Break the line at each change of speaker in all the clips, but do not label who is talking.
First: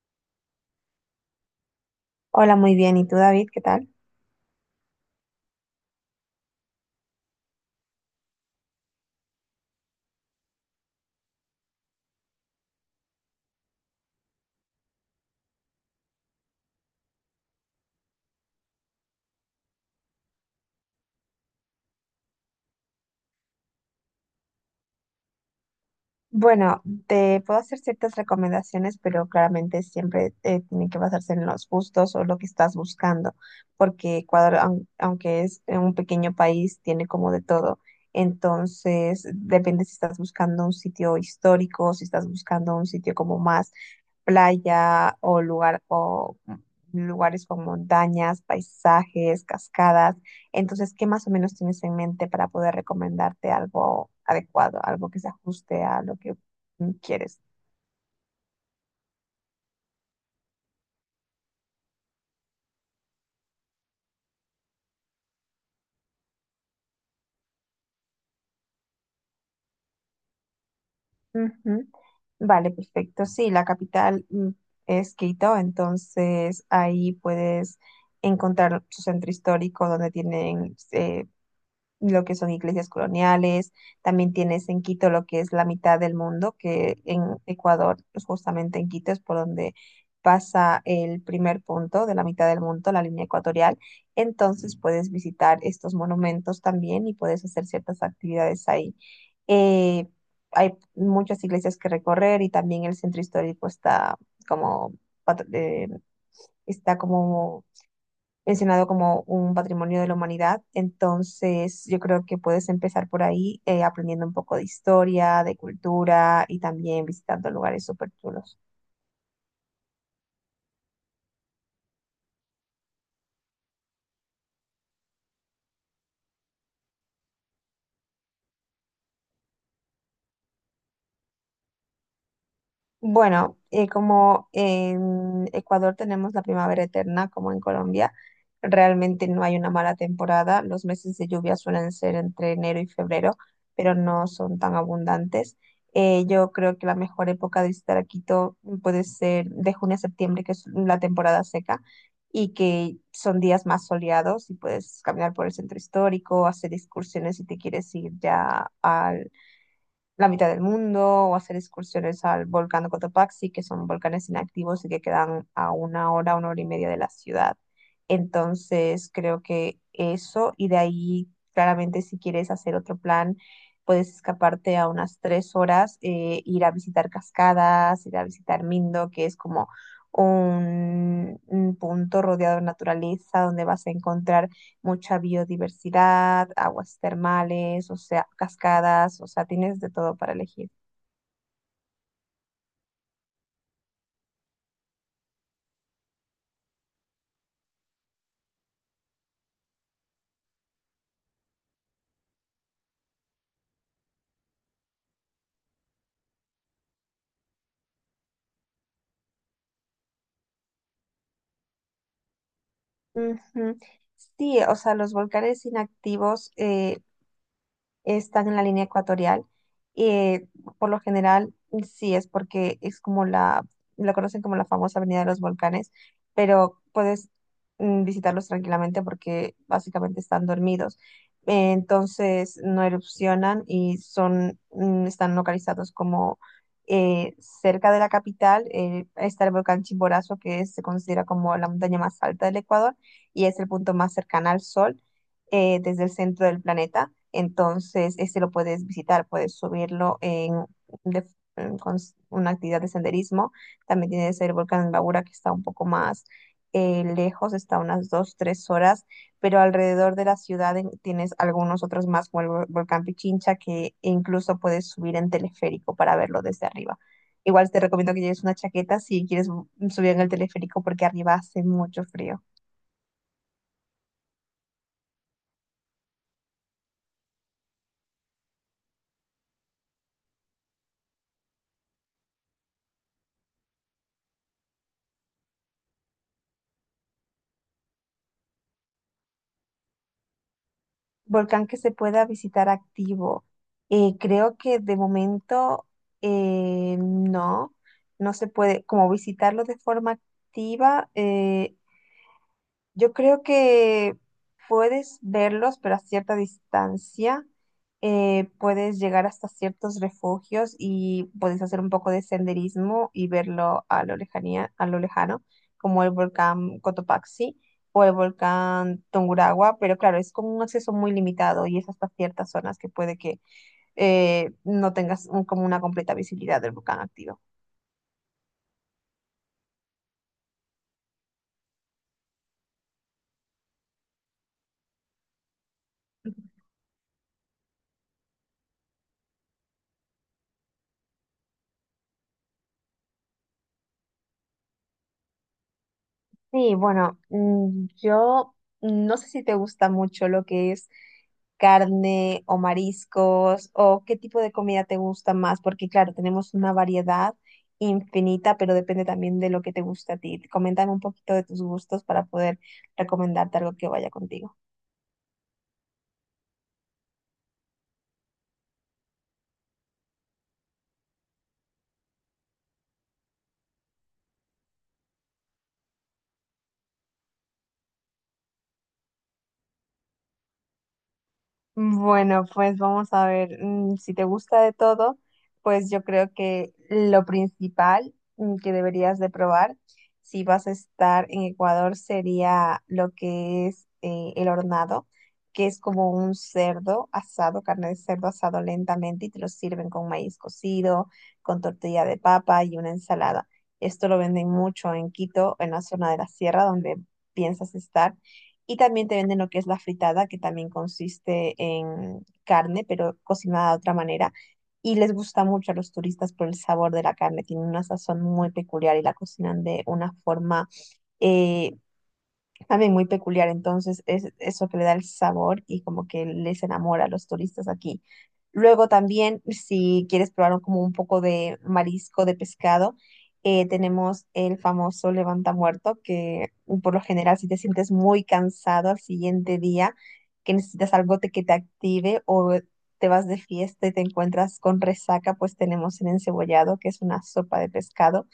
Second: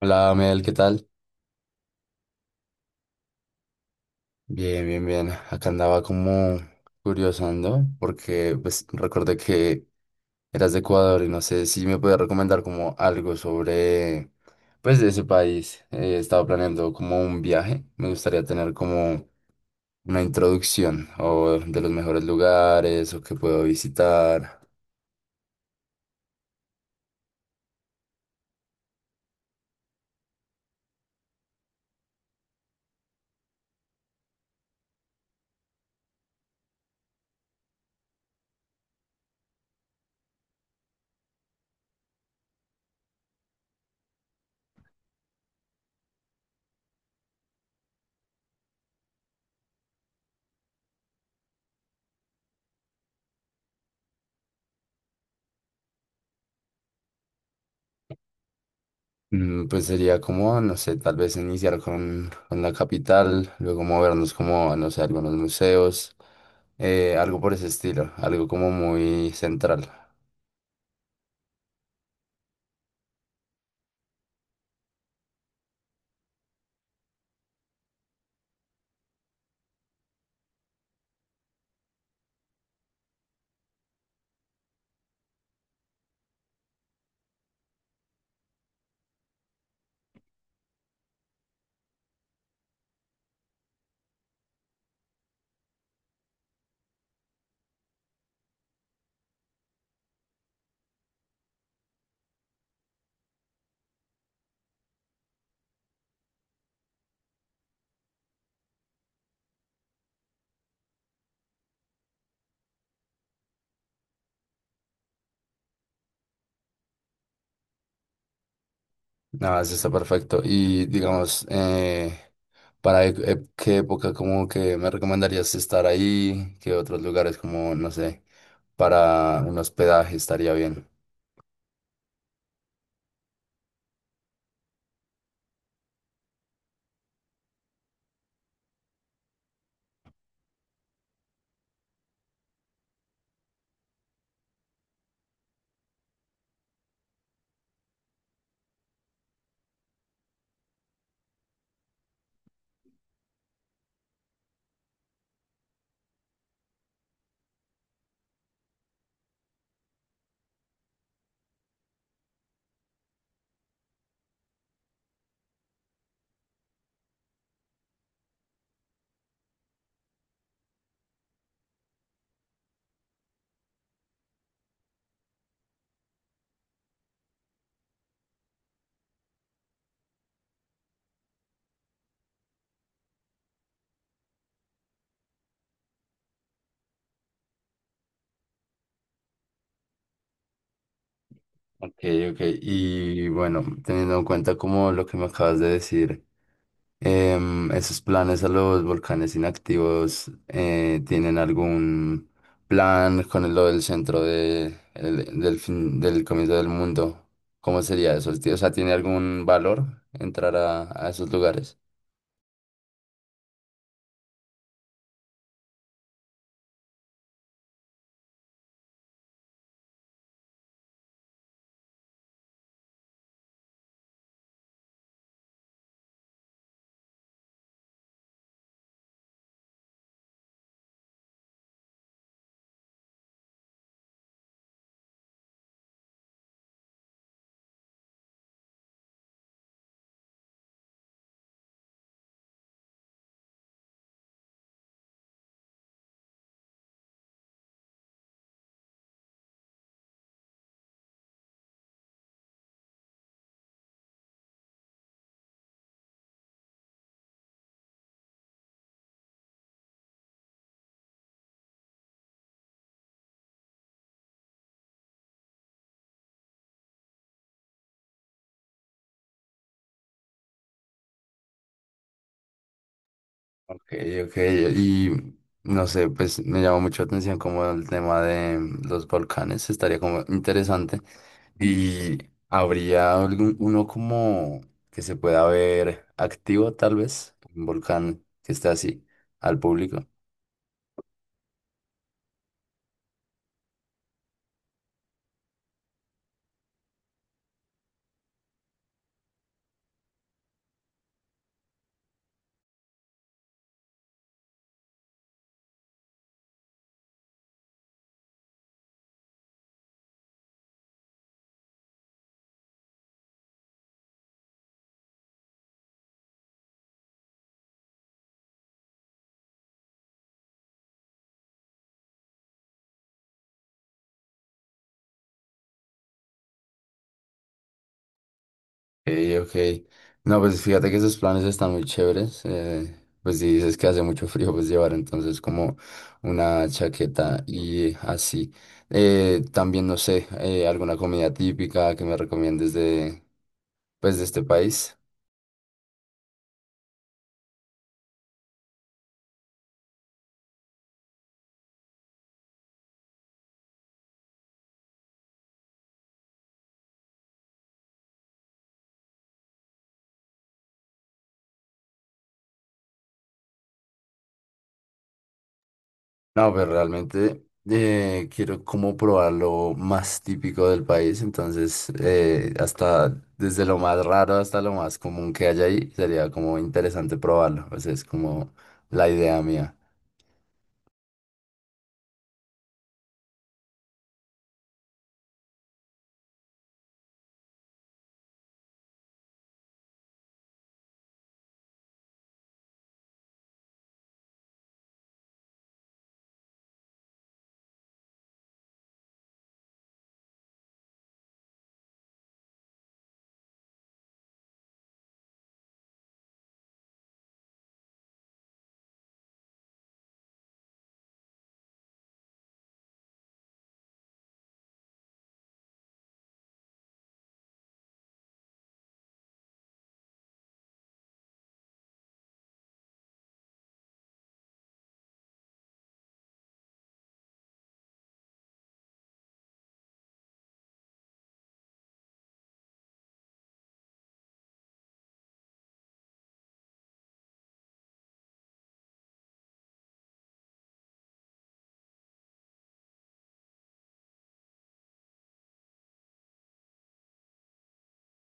Hola, Mel, ¿qué tal?
Hola, muy bien. ¿Y tú, David? ¿Qué tal?
Bien, bien, bien. Acá andaba como curiosando porque pues recordé que eras de Ecuador y no sé si me puedes recomendar como algo sobre pues de ese país. Estaba planeando como un viaje. Me gustaría tener como una introducción o de los mejores lugares o que puedo visitar.
Bueno, te puedo hacer ciertas recomendaciones, pero claramente siempre tiene que basarse en los gustos o lo que estás buscando, porque Ecuador, aunque es un pequeño país, tiene como de todo. Entonces, depende si estás buscando un sitio histórico, si estás buscando un sitio como más playa o lugares con montañas, paisajes, cascadas. Entonces, ¿qué más o menos tienes en mente para poder recomendarte algo adecuado, algo que se ajuste a lo que quieres?
Pues sería como, no sé, tal vez iniciar con la capital, luego movernos como, no sé, algunos museos, algo por ese estilo, algo como muy central.
Ujú. Vale, perfecto. Sí, la capital es Quito, entonces ahí puedes encontrar su centro histórico donde tienen lo que son iglesias coloniales. También tienes en Quito lo que es la mitad del mundo, que en Ecuador, pues, justamente en Quito es por donde pasa el primer punto de la mitad del mundo, la línea ecuatorial. Entonces puedes visitar estos monumentos también y puedes hacer ciertas actividades ahí. Eh, hay muchas iglesias que recorrer, y también el centro histórico está como... pat- eh, está como mencionado como un patrimonio de la humanidad. Entonces, yo creo que puedes empezar por ahí aprendiendo un poco de historia, de cultura, y también visitando lugares súper chulos.
Nada, eso está perfecto. Y digamos, ¿para qué época como que me recomendarías estar ahí? ¿Qué otros lugares como, no sé, para un hospedaje estaría bien?
Bueno, como en Ecuador tenemos la primavera eterna, como en Colombia, realmente no hay una mala temporada. Los meses de lluvia suelen ser entre enero y febrero, pero no son tan abundantes. Yo creo que la mejor época de visitar a Quito puede ser de junio a septiembre, que es la temporada seca, y que son días más soleados, y puedes caminar por el centro histórico, hacer excursiones si te quieres ir ya la mitad del mundo, o hacer excursiones al volcán de Cotopaxi, que son volcanes inactivos y que quedan a una hora y media de la ciudad. Entonces, creo que eso, y de ahí, claramente, si quieres hacer otro plan, puedes escaparte a unas tres horas, ir a visitar cascadas, ir a visitar Mindo, que es como un punto rodeado de naturaleza donde vas a encontrar mucha biodiversidad, aguas termales, o sea, cascadas, o sea, tienes de todo para elegir.
Ok, ok. Y bueno, teniendo en cuenta como lo que me acabas de decir. ¿Esos planes a los volcanes inactivos tienen algún plan con lo del centro de, del fin, del comienzo del mundo? ¿Cómo sería eso? O sea, ¿tiene algún valor entrar a esos lugares?
Ujú. Sí, o sea, los volcanes inactivos, están en la línea ecuatorial. eh, por lo general, sí es porque es como la conocen como la famosa Avenida de los Volcanes, pero puedes visitarlos tranquilamente porque básicamente están dormidos. Entonces no erupcionan, y son, están localizados como eh, cerca de la capital. Está el volcán Chimborazo, que se considera como la montaña más alta del Ecuador y es el punto más cercano al Sol desde el centro del planeta. Entonces, este lo puedes visitar, puedes subirlo en, de- en- con s- una actividad de senderismo. También tienes el volcán Babura, que está un poco más lejos, está unas dos, tres horas, pero alrededor de la ciudad tienes algunos otros más, como el volcán Pichincha, que incluso puedes subir en teleférico para verlo desde arriba. Igual te recomiendo que lleves una chaqueta si quieres subir en el teleférico, porque arriba hace mucho frío.
Ok, ok, y no sé, pues me llamó mucho la atención como el tema de los volcanes, estaría como interesante. Y habría algún, uno como que se pueda ver activo, tal vez, un volcán que esté así al público.
Volcán que se pueda visitar activo. Creo que de momento no, no se puede como visitarlo de forma activa. Yo creo que puedes verlos, pero a cierta distancia. Puedes llegar hasta ciertos refugios y puedes hacer un poco de senderismo y verlo a lo lejanía, a lo lejano, como el volcán Cotopaxi o el volcán Tungurahua, pero claro, es como un acceso muy limitado y es hasta ciertas zonas que puede que no tengas como una completa visibilidad del volcán activo.
Ok, ok. No, pues fíjate que esos planes están muy chéveres. Eh, pues si dices que hace mucho frío, pues llevar entonces como una chaqueta y así. También, no sé, alguna comida típica que me recomiendes de, pues, de este país.
Sí, bueno, yo no sé si te gusta mucho lo que es carne o mariscos, o qué tipo de comida te gusta más, porque claro, tenemos una variedad infinita, pero depende también de lo que te gusta a ti. Coméntame un poquito de tus gustos para poder recomendarte algo que vaya contigo.
No, pero realmente quiero como probar lo más típico del país, entonces hasta desde lo más raro hasta lo más común que haya ahí, sería como interesante probarlo, o sea, es como la idea mía.
Bueno, pues vamos a ver, si te gusta de todo, pues yo creo que lo principal que deberías de probar si vas a estar en Ecuador sería lo que es el hornado, que es como un cerdo asado, carne de cerdo asado lentamente, y te lo sirven con maíz cocido, con tortilla de papa y una ensalada. Esto lo venden mucho en Quito, en la zona de la sierra donde piensas estar. Y también te venden lo que es la fritada, que también consiste en carne, pero cocinada de otra manera. Y les gusta mucho a los turistas por el sabor de la carne. Tiene una sazón muy peculiar y la cocinan de una forma eh, también muy peculiar. Entonces es eso que le da el sabor y como que les enamora a los turistas aquí. Luego también, si quieres probar como un poco de marisco, de pescado, tenemos el famoso levanta muerto, que por lo general, si te sientes muy cansado al siguiente día, que necesitas algo que te active, o te vas de fiesta y te encuentras con resaca, pues tenemos el encebollado, que es una sopa de pescado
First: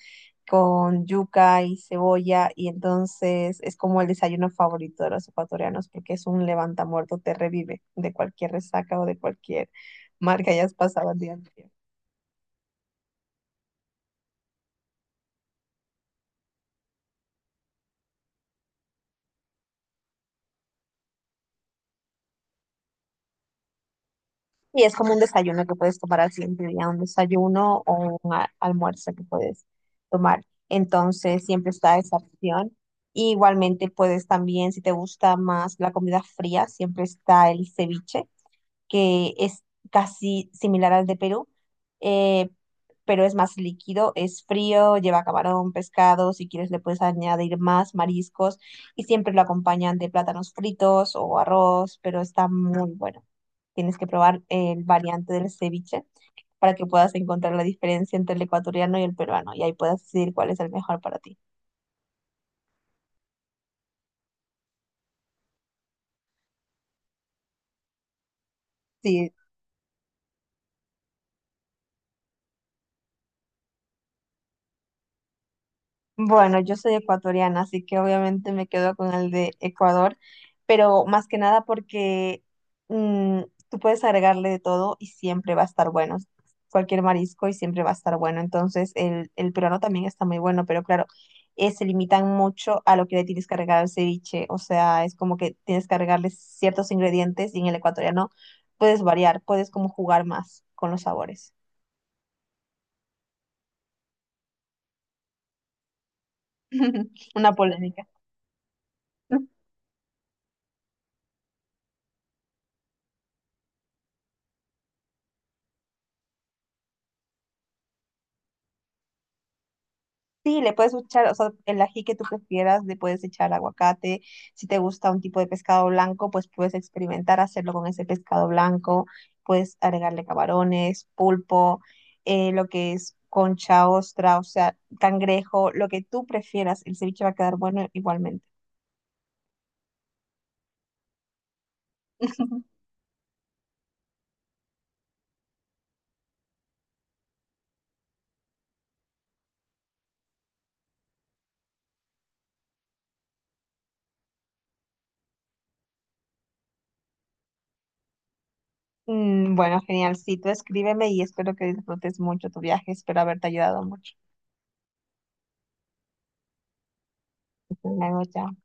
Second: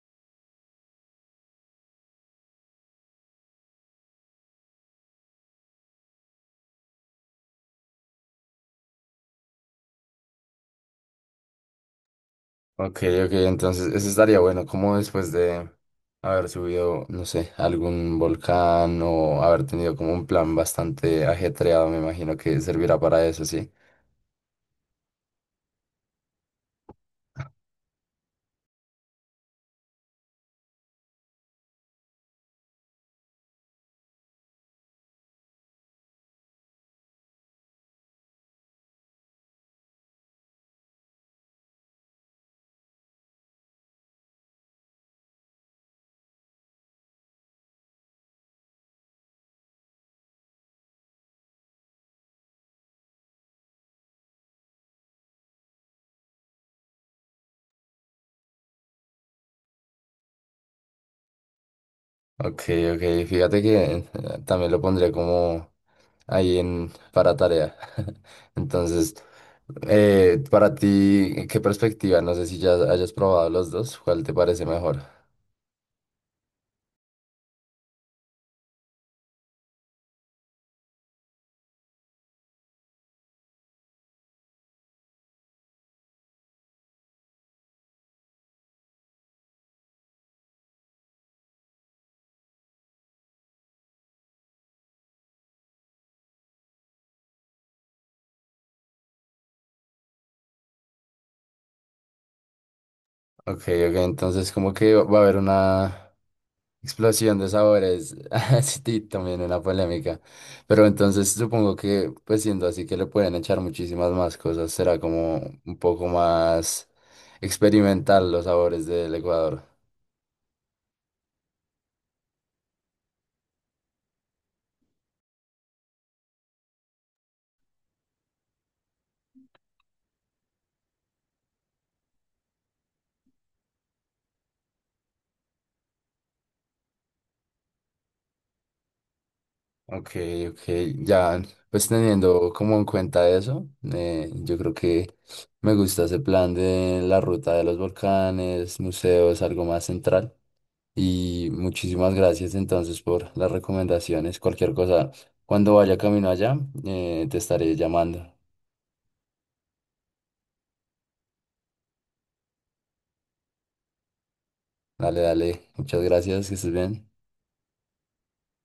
con yuca y cebolla, y entonces es como el desayuno favorito de los ecuatorianos, porque es un levantamuerto, te revive de cualquier resaca o de cualquier mar que hayas pasado el día anterior.
Ok, ok, entonces eso estaría bueno, como después de haber subido, no sé, algún volcán o haber tenido como un plan bastante ajetreado, me imagino que servirá para eso, sí.
Y es como un desayuno que puedes tomar al siguiente día, un desayuno o un almuerzo que puedes tomar. Entonces siempre está esa opción. Y igualmente puedes también, si te gusta más la comida fría, siempre está el ceviche, que es casi similar al de Perú, eh, pero es más líquido, es frío, lleva camarón, pescado; si quieres le puedes añadir más mariscos, y siempre lo acompañan de plátanos fritos o arroz, pero está muy bueno. Tienes que probar el variante del ceviche para que puedas encontrar la diferencia entre el ecuatoriano y el peruano, y ahí puedas decidir cuál es el mejor para ti.
Ok, ok, fíjate que también lo pondría como ahí en, para tarea. Entonces,
Sí.
para ti, ¿qué perspectiva? No sé si ya hayas probado los dos, ¿cuál te parece mejor?
Bueno, yo soy ecuatoriana, así que obviamente me quedo con el de Ecuador, pero más que nada porque mm, tú puedes agregarle de todo y siempre va a estar bueno, cualquier marisco y siempre va a estar bueno. Entonces, el peruano también está muy bueno, pero claro, se limitan mucho a lo que le tienes que agregar al ceviche, o sea, es como que tienes que agregarle ciertos ingredientes, y en el ecuatoriano puedes variar, puedes como jugar más con los sabores.
Ok, ok, entonces como que va a haber una explosión de
Una polémica.
sabores, sí, también una polémica, pero entonces supongo que pues siendo así que le pueden echar muchísimas más cosas, será como un poco más experimental los sabores del Ecuador.
Sí, le puedes echar, o sea, el ají que tú prefieras, le puedes echar aguacate. Si te gusta un tipo de pescado blanco, pues puedes experimentar hacerlo con ese pescado blanco. Puedes agregarle camarones, pulpo, lo que es concha, ostra, o sea, cangrejo, lo que tú prefieras. El ceviche va a quedar bueno igualmente.
Ok, ok, ya, pues teniendo como en cuenta eso, yo creo que me gusta ese plan de la ruta de los volcanes, museos, algo más central. Y muchísimas gracias entonces por las recomendaciones. Cualquier cosa, cuando vaya camino allá, te estaré llamando.
Mm, bueno, genial. Sí, tú escríbeme y espero que disfrutes mucho tu viaje. Espero haberte ayudado mucho.
Dale, dale, muchas gracias, que estés bien.
Hasta luego, chao.